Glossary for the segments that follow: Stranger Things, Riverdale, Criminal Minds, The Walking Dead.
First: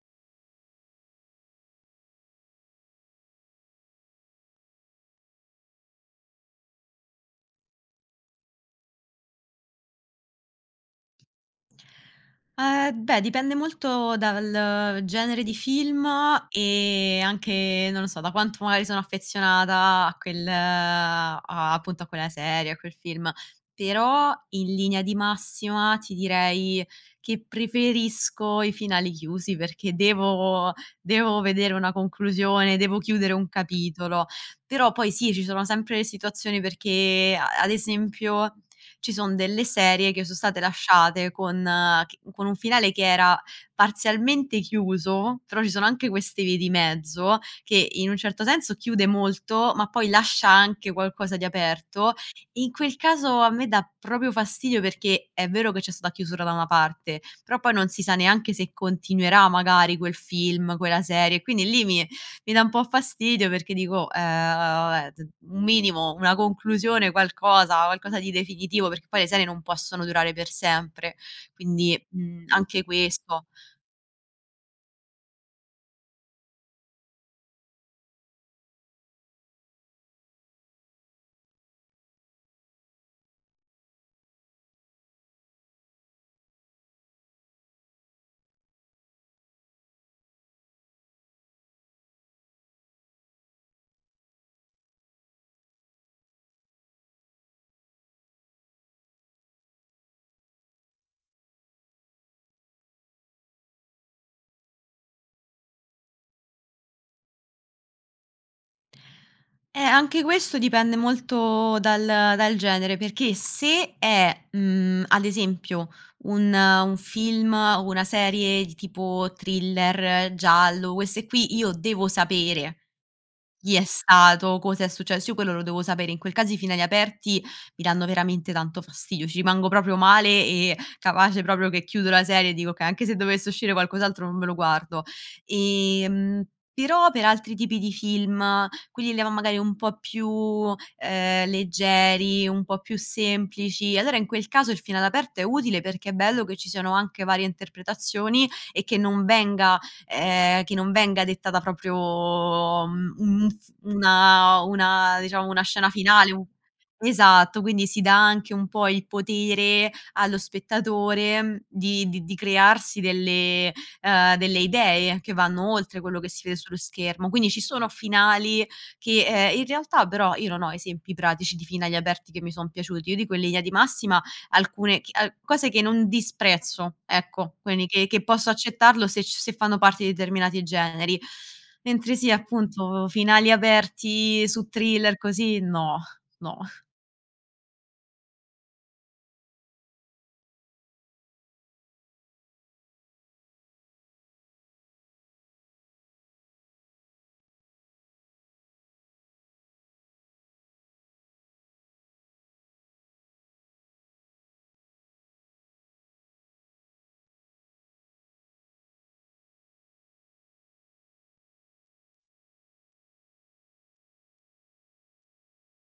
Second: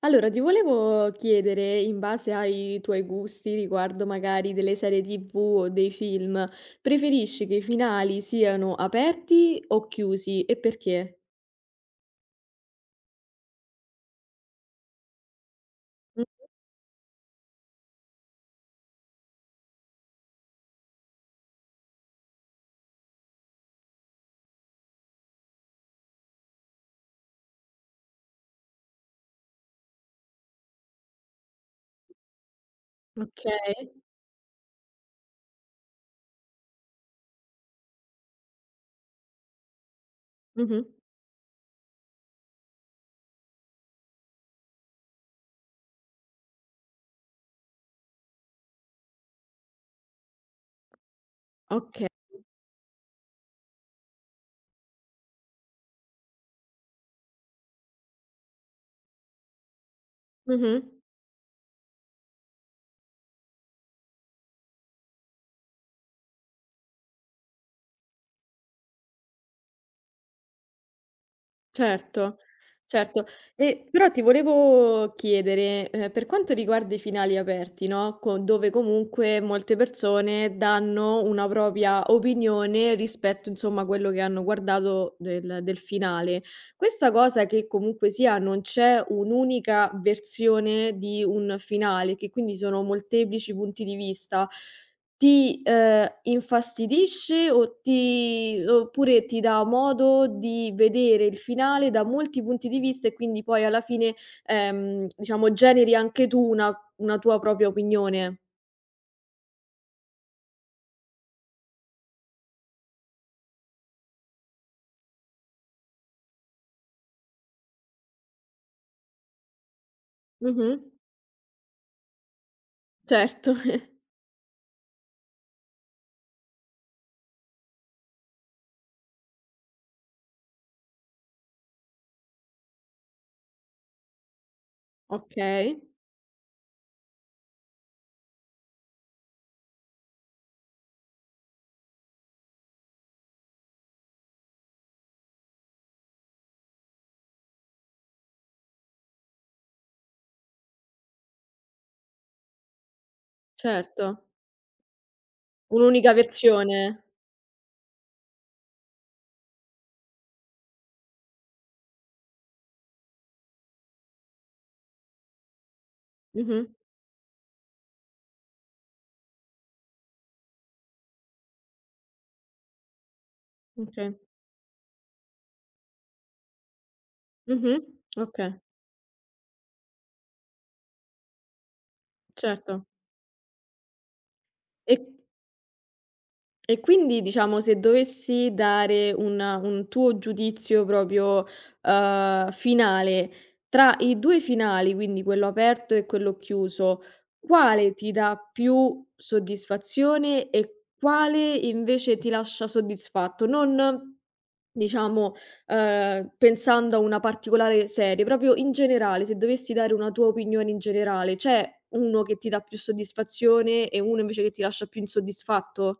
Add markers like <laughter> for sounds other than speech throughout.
Allora, ti volevo chiedere, in base ai tuoi gusti riguardo magari delle serie TV o dei film, preferisci che i finali siano aperti o chiusi e perché? Beh, dipende molto dal genere di film Mh-mh. e anche, non lo so, da quanto magari sono affezionata a quel a appunto a quella serie, a quel film. Però, in linea di massima, ti direi che preferisco i finali chiusi perché devo vedere una conclusione, devo chiudere un Okay. capitolo. Però poi sì, ci sono sempre le situazioni perché a ad esempio ci son delle serie che so' state Mh-mh. lasciate con un finale che era parzialmente chiuso, però ci sono anche queste vie di mezzo che in un certo senso chiude molto, ma poi lascia anche qualcosa di Okay. aperto. In quel caso a me dà proprio fastidio perché è vero che c'è stata chiusura da una parte, però poi non si sa neanche se continuerà magari quel film, Mh-mh. quella serie, quindi lì mi dà un po' fastidio perché dico: Vabbè, d un minimo, una conclusione, qualcosa qualcosa di definitivo", perché poi le serie non possono durare per sempre. Quindi, Certo, mhmm, anche certo. questo. E però ti volevo chiedere, per quanto riguarda i finali aperti, no, co dove comunque molte persone danno una propria opinione rispetto, insomma, a quello che hanno guardato del finale. Questa cosa che comunque sia non c'è un'unica versione di un finale, che quindi sono molteplici punti di vista. Ti, infastidisce o ti oppure ti dà modo di vedere il finale da molti punti di vista e quindi poi alla fine, diciamo generi anche tu una tua propria opinione. Anche questo dipende molto dal genere, perché se è, ad esempio un film o una serie di tipo thriller, Mh-mh. giallo, queste qui io devo sapere Certo. chi è <laughs> stato, cosa è successo, io quello lo devo sapere. In quel caso i finali aperti mi danno veramente tanto fastidio, ci rimango proprio male e capace proprio che chiudo la serie e dico: "Okay, anche se dovesse uscire qualcos'altro non me lo guardo". Okay, Ehm, Però per altri tipi di film, quelli là magari un po' più, leggeri, un po' più semplici, allora in quel caso il finale aperto è utile perché è bello che ci siano anche varie interpretazioni e che non venga dettata proprio, un f certo. Una diciamo una scena Un'unica finale. Un versione. esatto, quindi si dà anche un po' il potere allo spettatore, di crearsi delle idee che vanno oltre quello che si vede Mh-mh. sullo schermo. Quindi ci sono finali che, in realtà però io non ho esempi pratici di finali aperti che mi son piaciuti. Io dico in linea di Okay. massima alcune chi a cose che non disprezzo, ecco, Mh-mh. quindi che posso Okay, accettarlo se c se fanno parte di determinati generi. Mentre sì, certo. appunto, finali aperti su E thriller così no, no. E quindi diciamo se dovessi dare un tuo giudizio proprio, finale, tra i 2 finali, quindi quello aperto e quello chiuso, quale ti dà più soddisfazione e quale invece ti lascia soddisfatto? Non diciamo, pensando a una particolare serie, proprio in generale, se dovessi dare una tua opinione in generale, c'è uno che ti dà più soddisfazione e uno invece che ti lascia più insoddisfatto?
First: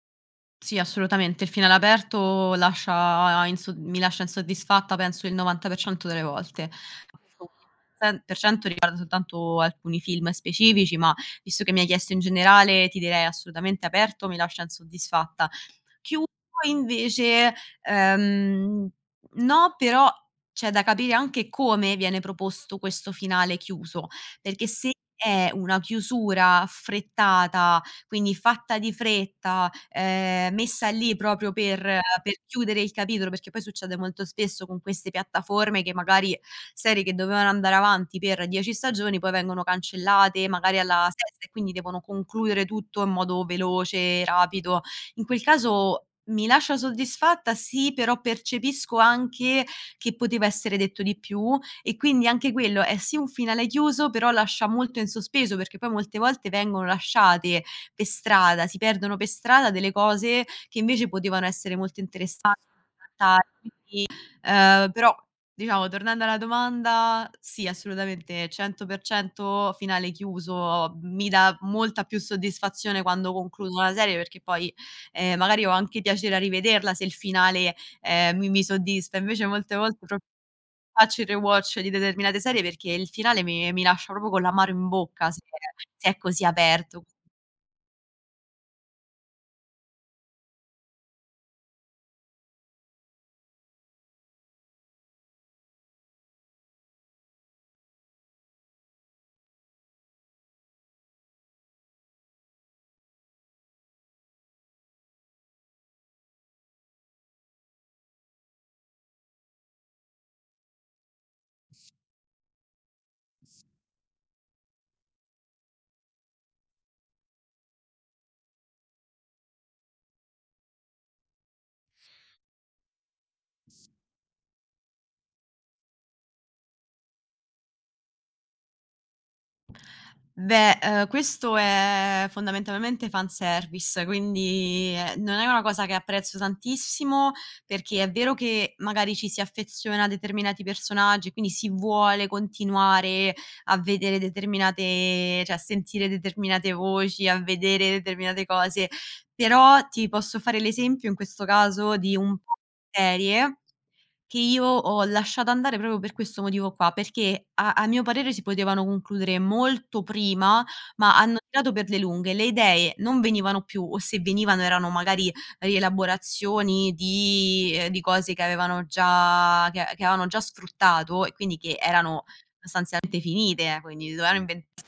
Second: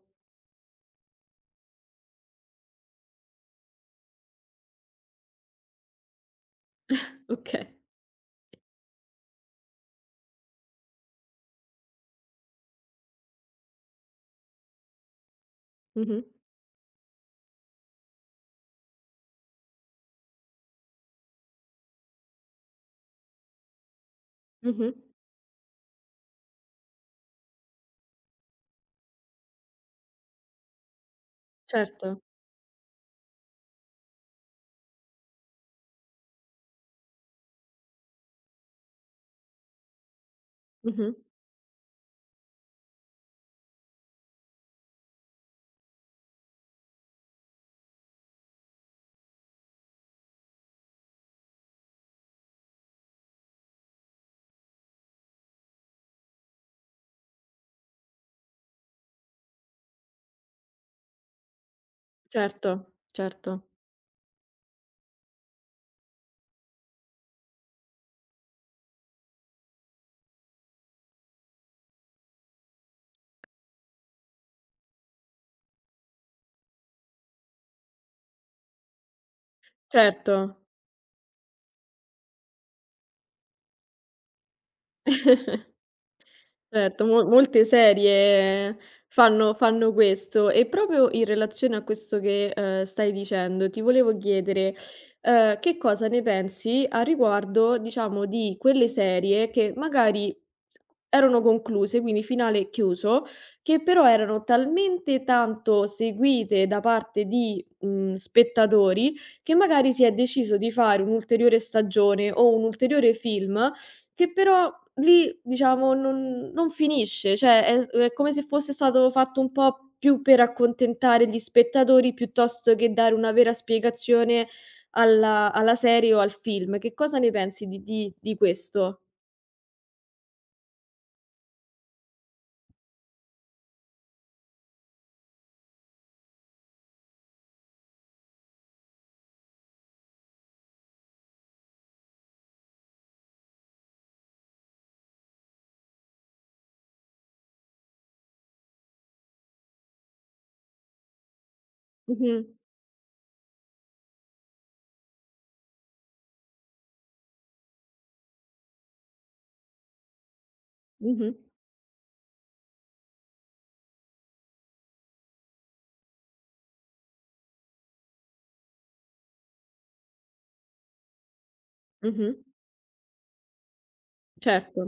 Sì, assolutamente, il finale aperto lascia insod mi lascia insoddisfatta penso il 90% delle volte. Okay. <unintelligible> per cento riguarda soltanto alcuni film specifici, ma visto che mi hai chiesto in generale, ti direi assolutamente aperto mi lascia insoddisfatta. Mh-mh. Chiuso invece, ehm, no, però c'è da capire anche come viene proposto questo finale chiuso, perché se Mh-mh. è una chiusura affrettata, quindi fatta di fretta, messa lì proprio per Certo. per chiudere il capitolo, perché poi succede molto spesso con queste piattaforme che magari serie che dovevano andare avanti per 10 stagioni poi vengono cancellate magari alla Mh-mh. sesta e quindi devono concludere tutto in modo veloce, rapido. In quel caso mi lascia soddisfatta, sì, però percepisco anche che poteva essere detto di più e quindi anche quello è sì un finale chiuso, però lascia molto in sospeso, perché poi molte volte vengono lasciate per strada, si perdono per strada delle cose che invece potevano essere molto interessanti. Certo, certo, Però diciamo tornando alla domanda, sì assolutamente 100% finale chiuso, mi dà molta più soddisfazione quando concludo una serie perché poi, magari ho anche piacere a rivederla se il finale, mi soddisfa. Invece molte volte pro certo. faccio il rewatch di determinate serie perché il finale mi lascia proprio con l'amaro in bocca se è così aperto. Certo, mo molte serie fanno questo. E proprio in relazione a questo che, stai dicendo, ti volevo chiedere, che cosa ne pensi a riguardo, diciamo, di quelle serie che magari erano concluse, quindi finale chiuso, che però erano talmente tanto seguite da parte di, mhmm, spettatori, che magari si è deciso di fare un'ulteriore stagione o un ulteriore film che però lì, diciamo, non non finisce, cioè è s è come se fosse stato fatto un po' più per accontentare gli spettatori, piuttosto che dare una vera spiegazione alla serie o al film. Che cosa ne pensi di questo? Beh, questo è fondamentalmente fanservice, quindi, non è una cosa che apprezzo tantissimo, perché è vero che magari ci si affeziona a determinati personaggi, quindi si vuole continuare a vedere determinate cioè a sentire determinate voci, a vedere determinate cose, però ti posso fare l'esempio in questo caso di un Mh-mh. po' di serie che io ho lasciato andare proprio per questo motivo qua, perché a mio parere si potevano concludere molto prima, ma Mh-mh. hanno tirato per le lunghe. Le idee non venivano più o se venivano erano magari rielaborazioni di cose che avevano già sfruttato e quindi che erano Mh-mh. sostanzialmente finite, quindi dovevano inventare Certo.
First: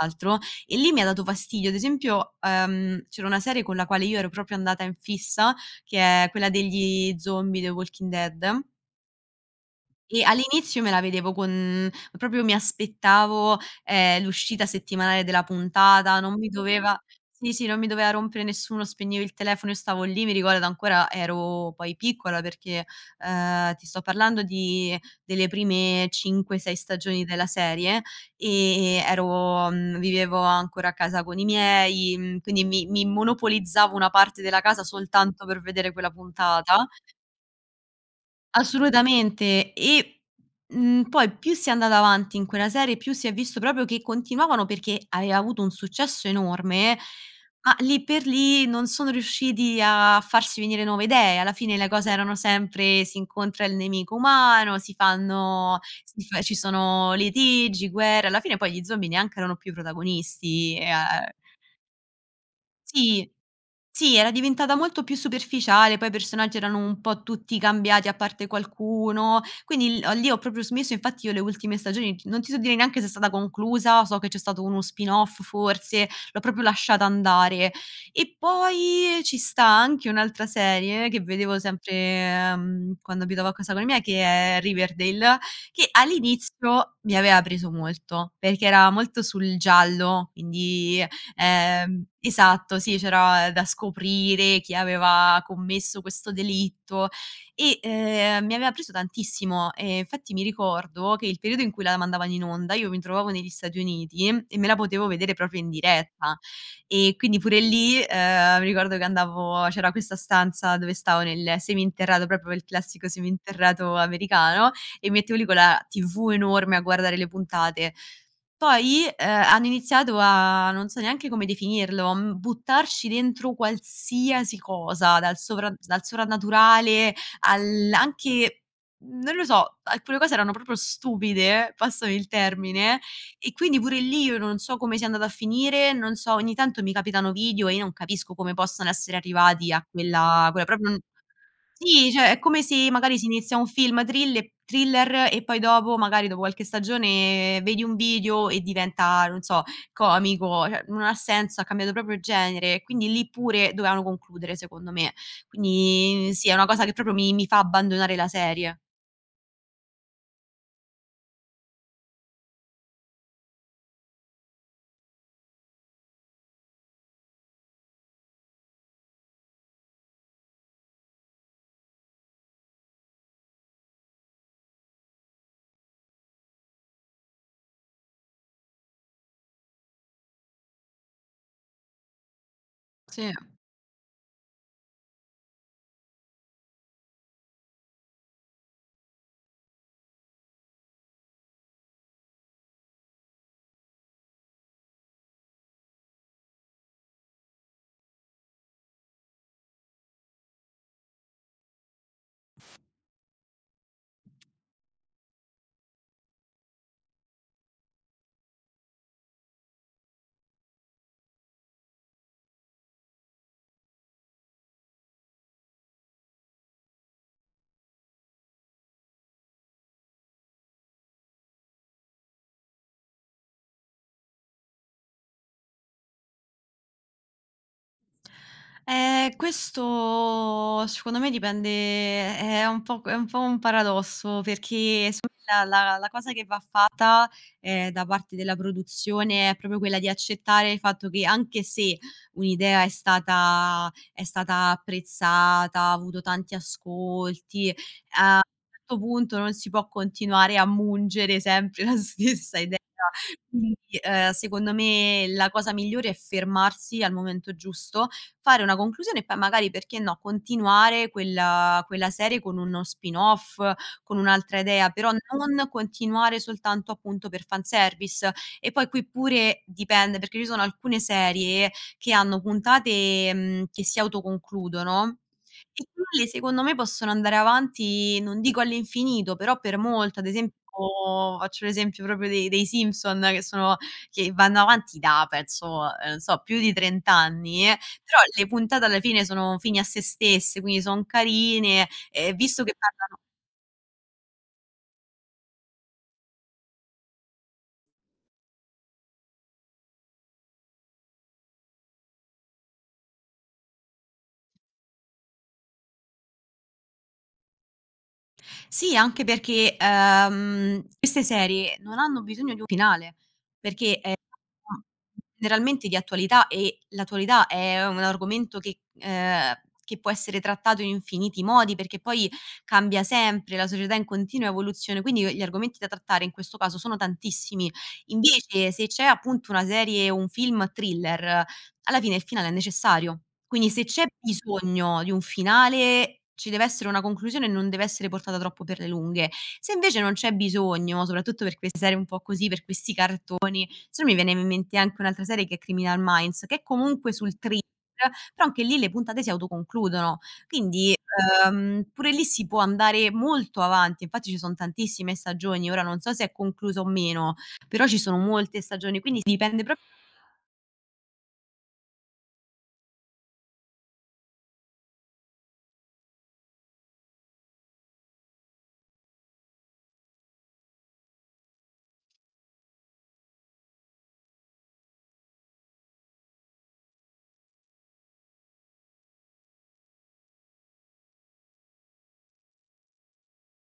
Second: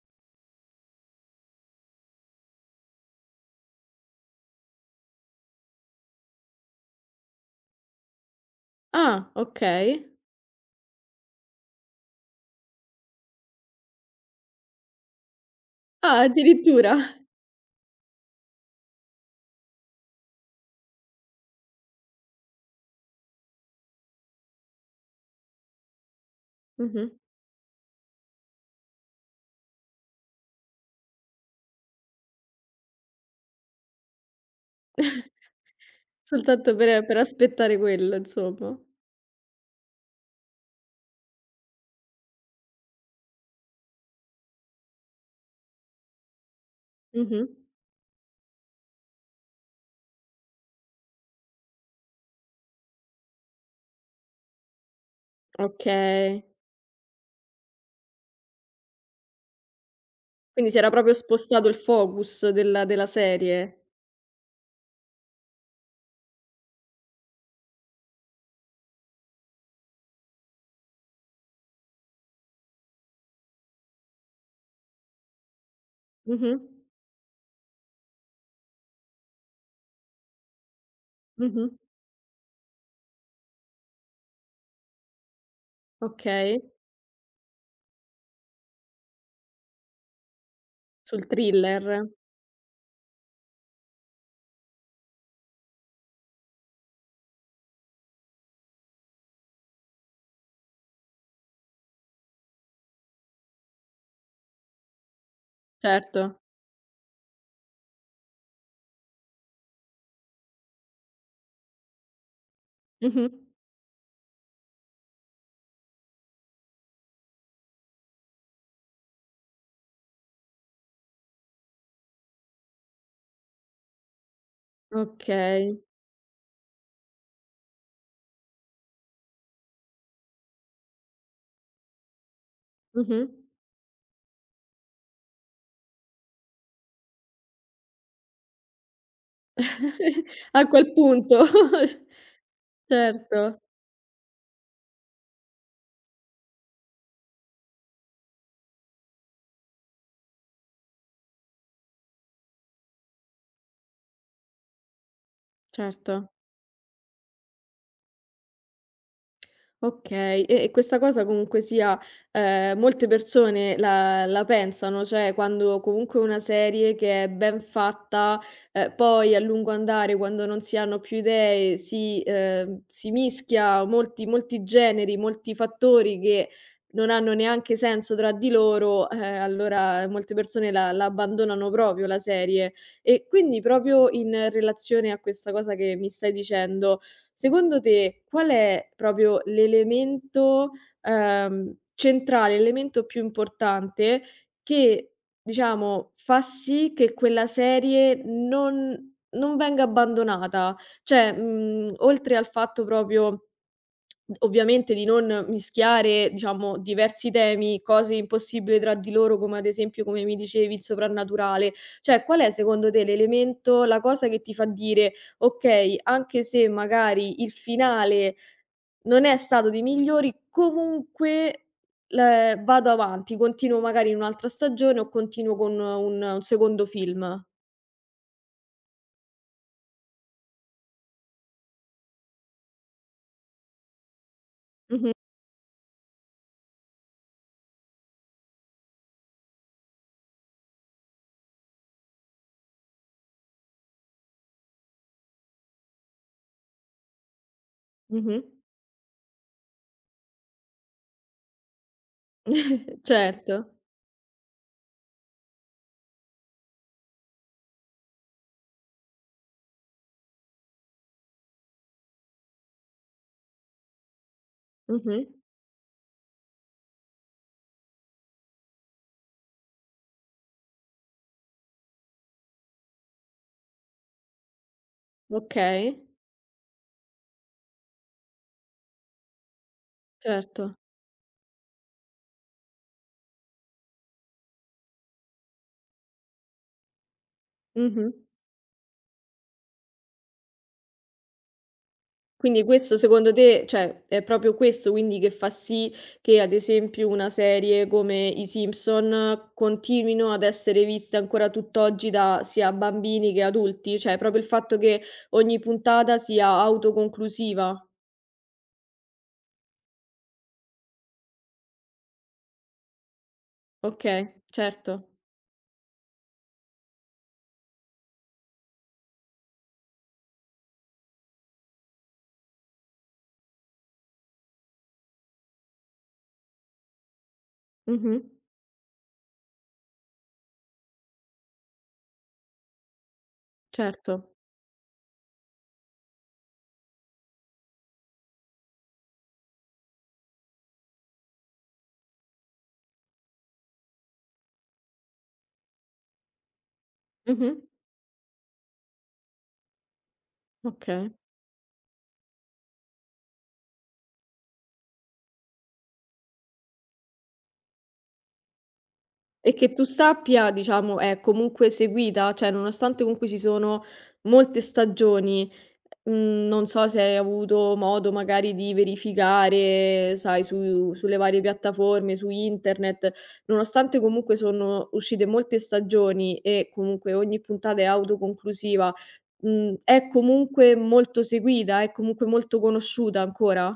altro. E lì mi ha dato fastidio. Ad esempio, c'era una serie con la quale io ero proprio andata in fissa, che è quella degli zombie, The Walking Dead, Ah, okay. e all'inizio me la vedevo con proprio mi aspettavo, l'uscita settimanale della puntata, Ah, non mi addirittura. doveva sì, sì, non mi doveva rompere nessuno, spegnevo il telefono, io stavo lì, mi ricordo ancora ero poi piccola perché, ti sto parlando di delle prime 5, 6 Mh-mh. stagioni della serie, e vivevo ancora a casa con i miei, quindi mi monopolizzavo una parte della casa <laughs> soltanto per vedere quella Soltanto puntata. per aspettare quello, insomma. Assolutamente. E, poi più si è andata avanti in quella serie, più si è visto proprio che continuavano perché aveva avuto un successo enorme, Mh-mh. ma lì per lì non sono riusciti a farsi venire nuove idee. Alla fine le cose erano sempre: si incontra il nemico umano, si fanno si fa Okay. ci sono litigi, guerre. Alla fine poi gli zombie neanche erano più Quindi protagonisti si e era a proprio spostato il focus della sì. serie. Sì, era diventata molto più superficiale, poi i personaggi erano un po' tutti cambiati a parte qualcuno, quindi lì ho proprio smesso, infatti io le ultime stagioni non ti so dire neanche se è stata conclusa, so che c'è stato uno spin-off forse, l'ho Mh-mh. proprio lasciata andare. E poi ci sta anche un'altra serie che vedevo Mh-mh. sempre, quando abitavo a casa con i miei, che è Riverdale, che Okay. all'inizio mi aveva preso molto, perché era molto sul giallo, quindi Sul thriller. esatto, sì, c'era da scoprire chi aveva commesso questo delitto e, mi aveva preso tantissimo. E infatti mi ricordo che il periodo in cui la mandavano in onda io mi trovavo negli Stati Uniti e me la potevo vedere proprio in diretta. Certo. E quindi pure lì, mi ricordo che andavo c'era questa stanza dove stavo nel seminterrato, proprio il classico Mh-mh. seminterrato americano, e mi mettevo lì con la TV enorme a guardare le puntate. Poi, hanno iniziato a non so neanche come definirlo, a buttarci dentro qualsiasi cosa, Okay. dal sovrannaturale al anche non lo so, alcune cose erano proprio stupide, passami il termine, Mh-mh. e quindi pure lì io non so come sia andata a finire, non so ogni tanto mi capitano video e io non capisco come possano essere arrivati a quella <laughs> A quella proprio quel n punto. <laughs> sì, cioè è come se magari si inizia Certo, un film thriller e poi dopo, magari dopo qualche stagione, vedi un video e diventa, non so, comico, cioè non ha senso, ha cambiato proprio genere, quindi lì pure dovevano concludere secondo me. Quindi certo. sì, è una cosa che proprio mi fa abbandonare la serie. Okay, e questa cosa comunque sia, molte persone la pensano, cioè quando comunque una serie che è ben fatta, poi a lungo andare quando non si hanno più idee si si mischia molti molti generi, molti fattori che non hanno neanche senso tra di loro, allora molte persone la abbandonano proprio la serie. E Sì. quindi proprio in relazione a questa cosa che mi stai dicendo, secondo te qual è proprio l'elemento, centrale, l'elemento più importante che, diciamo, fa sì che quella serie non non venga abbandonata? Cioè, mhmm, oltre al fatto proprio ovviamente di non mischiare, diciamo, diversi temi, cose impossibili tra di loro, come ad esempio, come mi dicevi, il soprannaturale. Cioè, qual è secondo te l'elemento, la cosa che ti fa dire: "Okay, anche se magari il finale non è stato dei migliori, comunque le vado avanti, continuo magari in un'altra stagione o continuo con un secondo film"? Questo secondo me dipende, è un po' un paradosso perché s la la la cosa che va fatta, da parte della produzione è proprio quella di accettare il fatto che anche se un'idea è stata apprezzata, ha avuto tanti ascolti, a un Mh-mh. certo punto non si può continuare a mungere sempre <laughs> la stessa idea. <laughs> Certo. Quindi, secondo me la cosa migliore è fermarsi al momento giusto, fare una conclusione e poi magari, perché no, continuare quella serie con uno spin-off, con un'altra idea, però Mh-mh. non continuare soltanto appunto per fanservice. E poi qui pure dipende, perché ci sono alcune serie che hanno puntate, che si autoconcludono, e Okay, quelle secondo me possono andare avanti, non dico all'infinito, però per molto. Ad esempio certo. faccio l'esempio proprio dei Simpson, che vanno avanti da penso, non so, più di 30 anni, Mh-mh. però le puntate alla fine sono fini a sé stesse, quindi son carine, visto Quindi che questo parlano secondo te cioè, è proprio questo quindi che fa sì che, ad esempio, una serie come i Simpson continuino ad essere viste ancora tutt'oggi da sia bambini che adulti? Cioè, proprio il fatto che ogni puntata sia autoconclusiva? sì, anche perché, queste serie non hanno bisogno di un finale, perché, Okay, <unintelligible> certo. generalmente di attualità e l'attualità è un argomento che può essere trattato in infiniti modi, perché poi cambia sempre, la società è in continua evoluzione, quindi gli argomenti da trattare in questo caso sono tantissimi. Mh-mh. Invece se c'è appunto una serie o un film thriller alla fine il finale è necessario. Quindi se c'è Certo. bisogno di un finale, ci deve essere una conclusione e non deve essere portata troppo per le lunghe. Se invece non c'è bisogno, soprattutto per queste serie un po' così, per questi carto se no mi viene in mente anche un'altra serie che è Criminal Minds, che è comunque sul Mh-mh. thriller, però anche lì le puntate si autoconcludono. Quindi, Okay. Pure lì si può andare molto avanti, infatti ci son tantissime stagioni, ora non so se è conclusa o meno, però ci sono molte stagioni, quindi E dipende. che Pro tu sappia, diciamo, è comunque seguita? Cioè, nonostante comunque ci sono molte stagioni. Mhmm, non so se hai avuto modo magari di verificare, sai, su sulle varie piattaforme, su internet, nonostante comunque sono uscite molte stagioni e comunque ogni puntata è autoconclusiva, mhmm, è comunque molto seguita, è comunque molto conosciuta ancora?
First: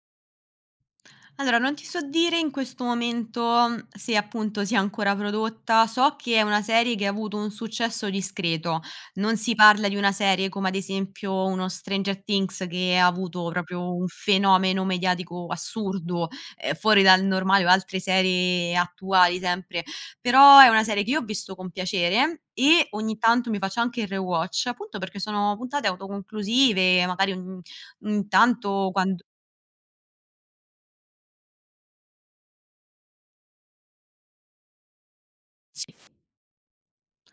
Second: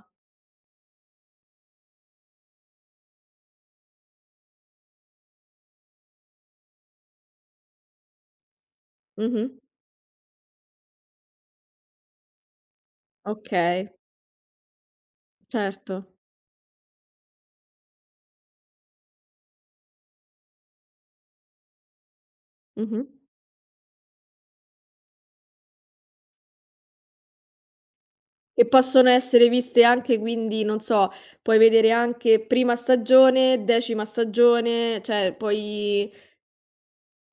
Allora, non ti so dire in questo momento, se appunto sia ancora prodotta. So che è una serie che ha avuto un successo discreto. Non Mh-mh. si parla di una serie come ad esempio uno Stranger Things che ha avuto Okay, proprio un fenomeno mediatico certo. assurdo, fuori dal normale o altre serie attuali sempre. Però è una serie che io ho visto con piacere e Mh-mh. ogni tanto mi faccio anche il rewatch, appunto perché sono puntate autoconclusive, magari ogni E tanto possono quando essere viste anche quindi, non so, puoi vedere anche prima stagione, decima stagione, cioè sì. puoi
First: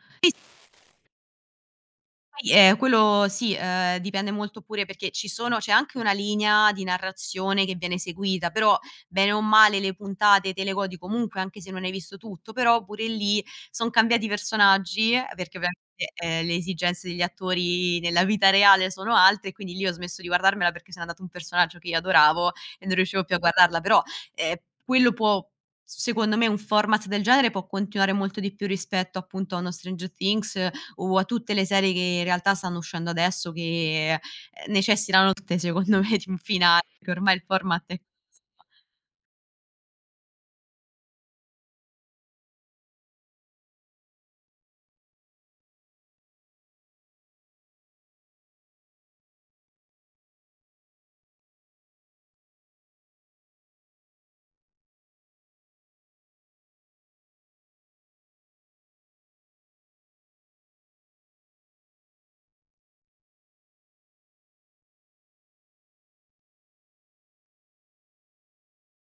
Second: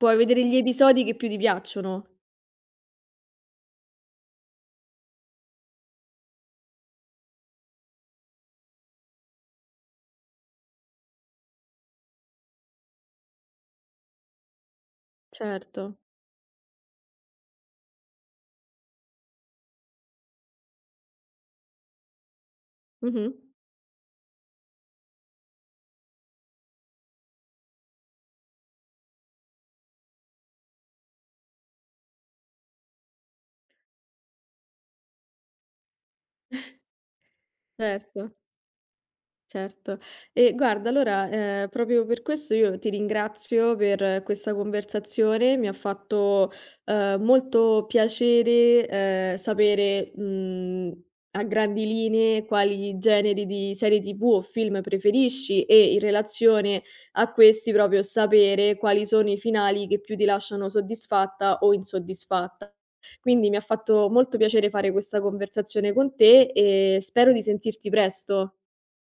puoi vedere gli episodi che più ti piacciono. Poi, quello sì, dipende molto pure perché ci sono c'è anche una linea di narrazione che viene seguita, però bene o male le puntate te le godi comunque, anche se non hai visto tutto, però pure lì son cambiati i personaggi, perché ovviamente, Certo. Le esigenze degli attori nella vita reale sono altre, e quindi lì ho smesso di guardarmela perché se n'è andato un personaggio che io adoravo e non riuscivo Mh-mh. più a guardarla, però, ehm, quello può secondo me un format del genere può continuare molto di più rispetto appunto a uno Stranger Things o a tutte le serie che in realtà stanno uscendo adesso che, necessitano tutte secondo me di un finale, perché ormai il format è questo. Certo. Certo. E guarda, allora, proprio per questo io ti ringrazio per questa conversazione, mi ha fatto, molto piacere, sapere, mhmm, a grandi linee quali generi di serie TV o film preferisci e in relazione a questi proprio sapere quali sono i finali che più ti lasciano soddisfatta o insoddisfatta. Quindi mi ha fatto molto piacere fare questa conversazione con te e spero di sentirti presto.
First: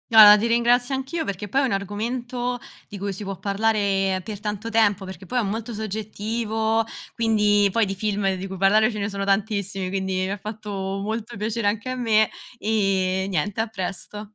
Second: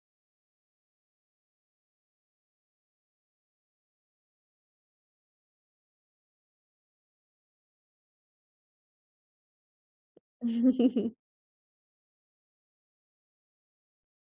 Guarda, ti ringrazio anch'io perché poi è un argomento di cui si può parlare per tanto tempo, perché poi è molto soggettivo, quindi poi di film di cui parlare ce ne sono tantissimi, quindi mi ha fatto molto piacere anche a me, e niente, a presto.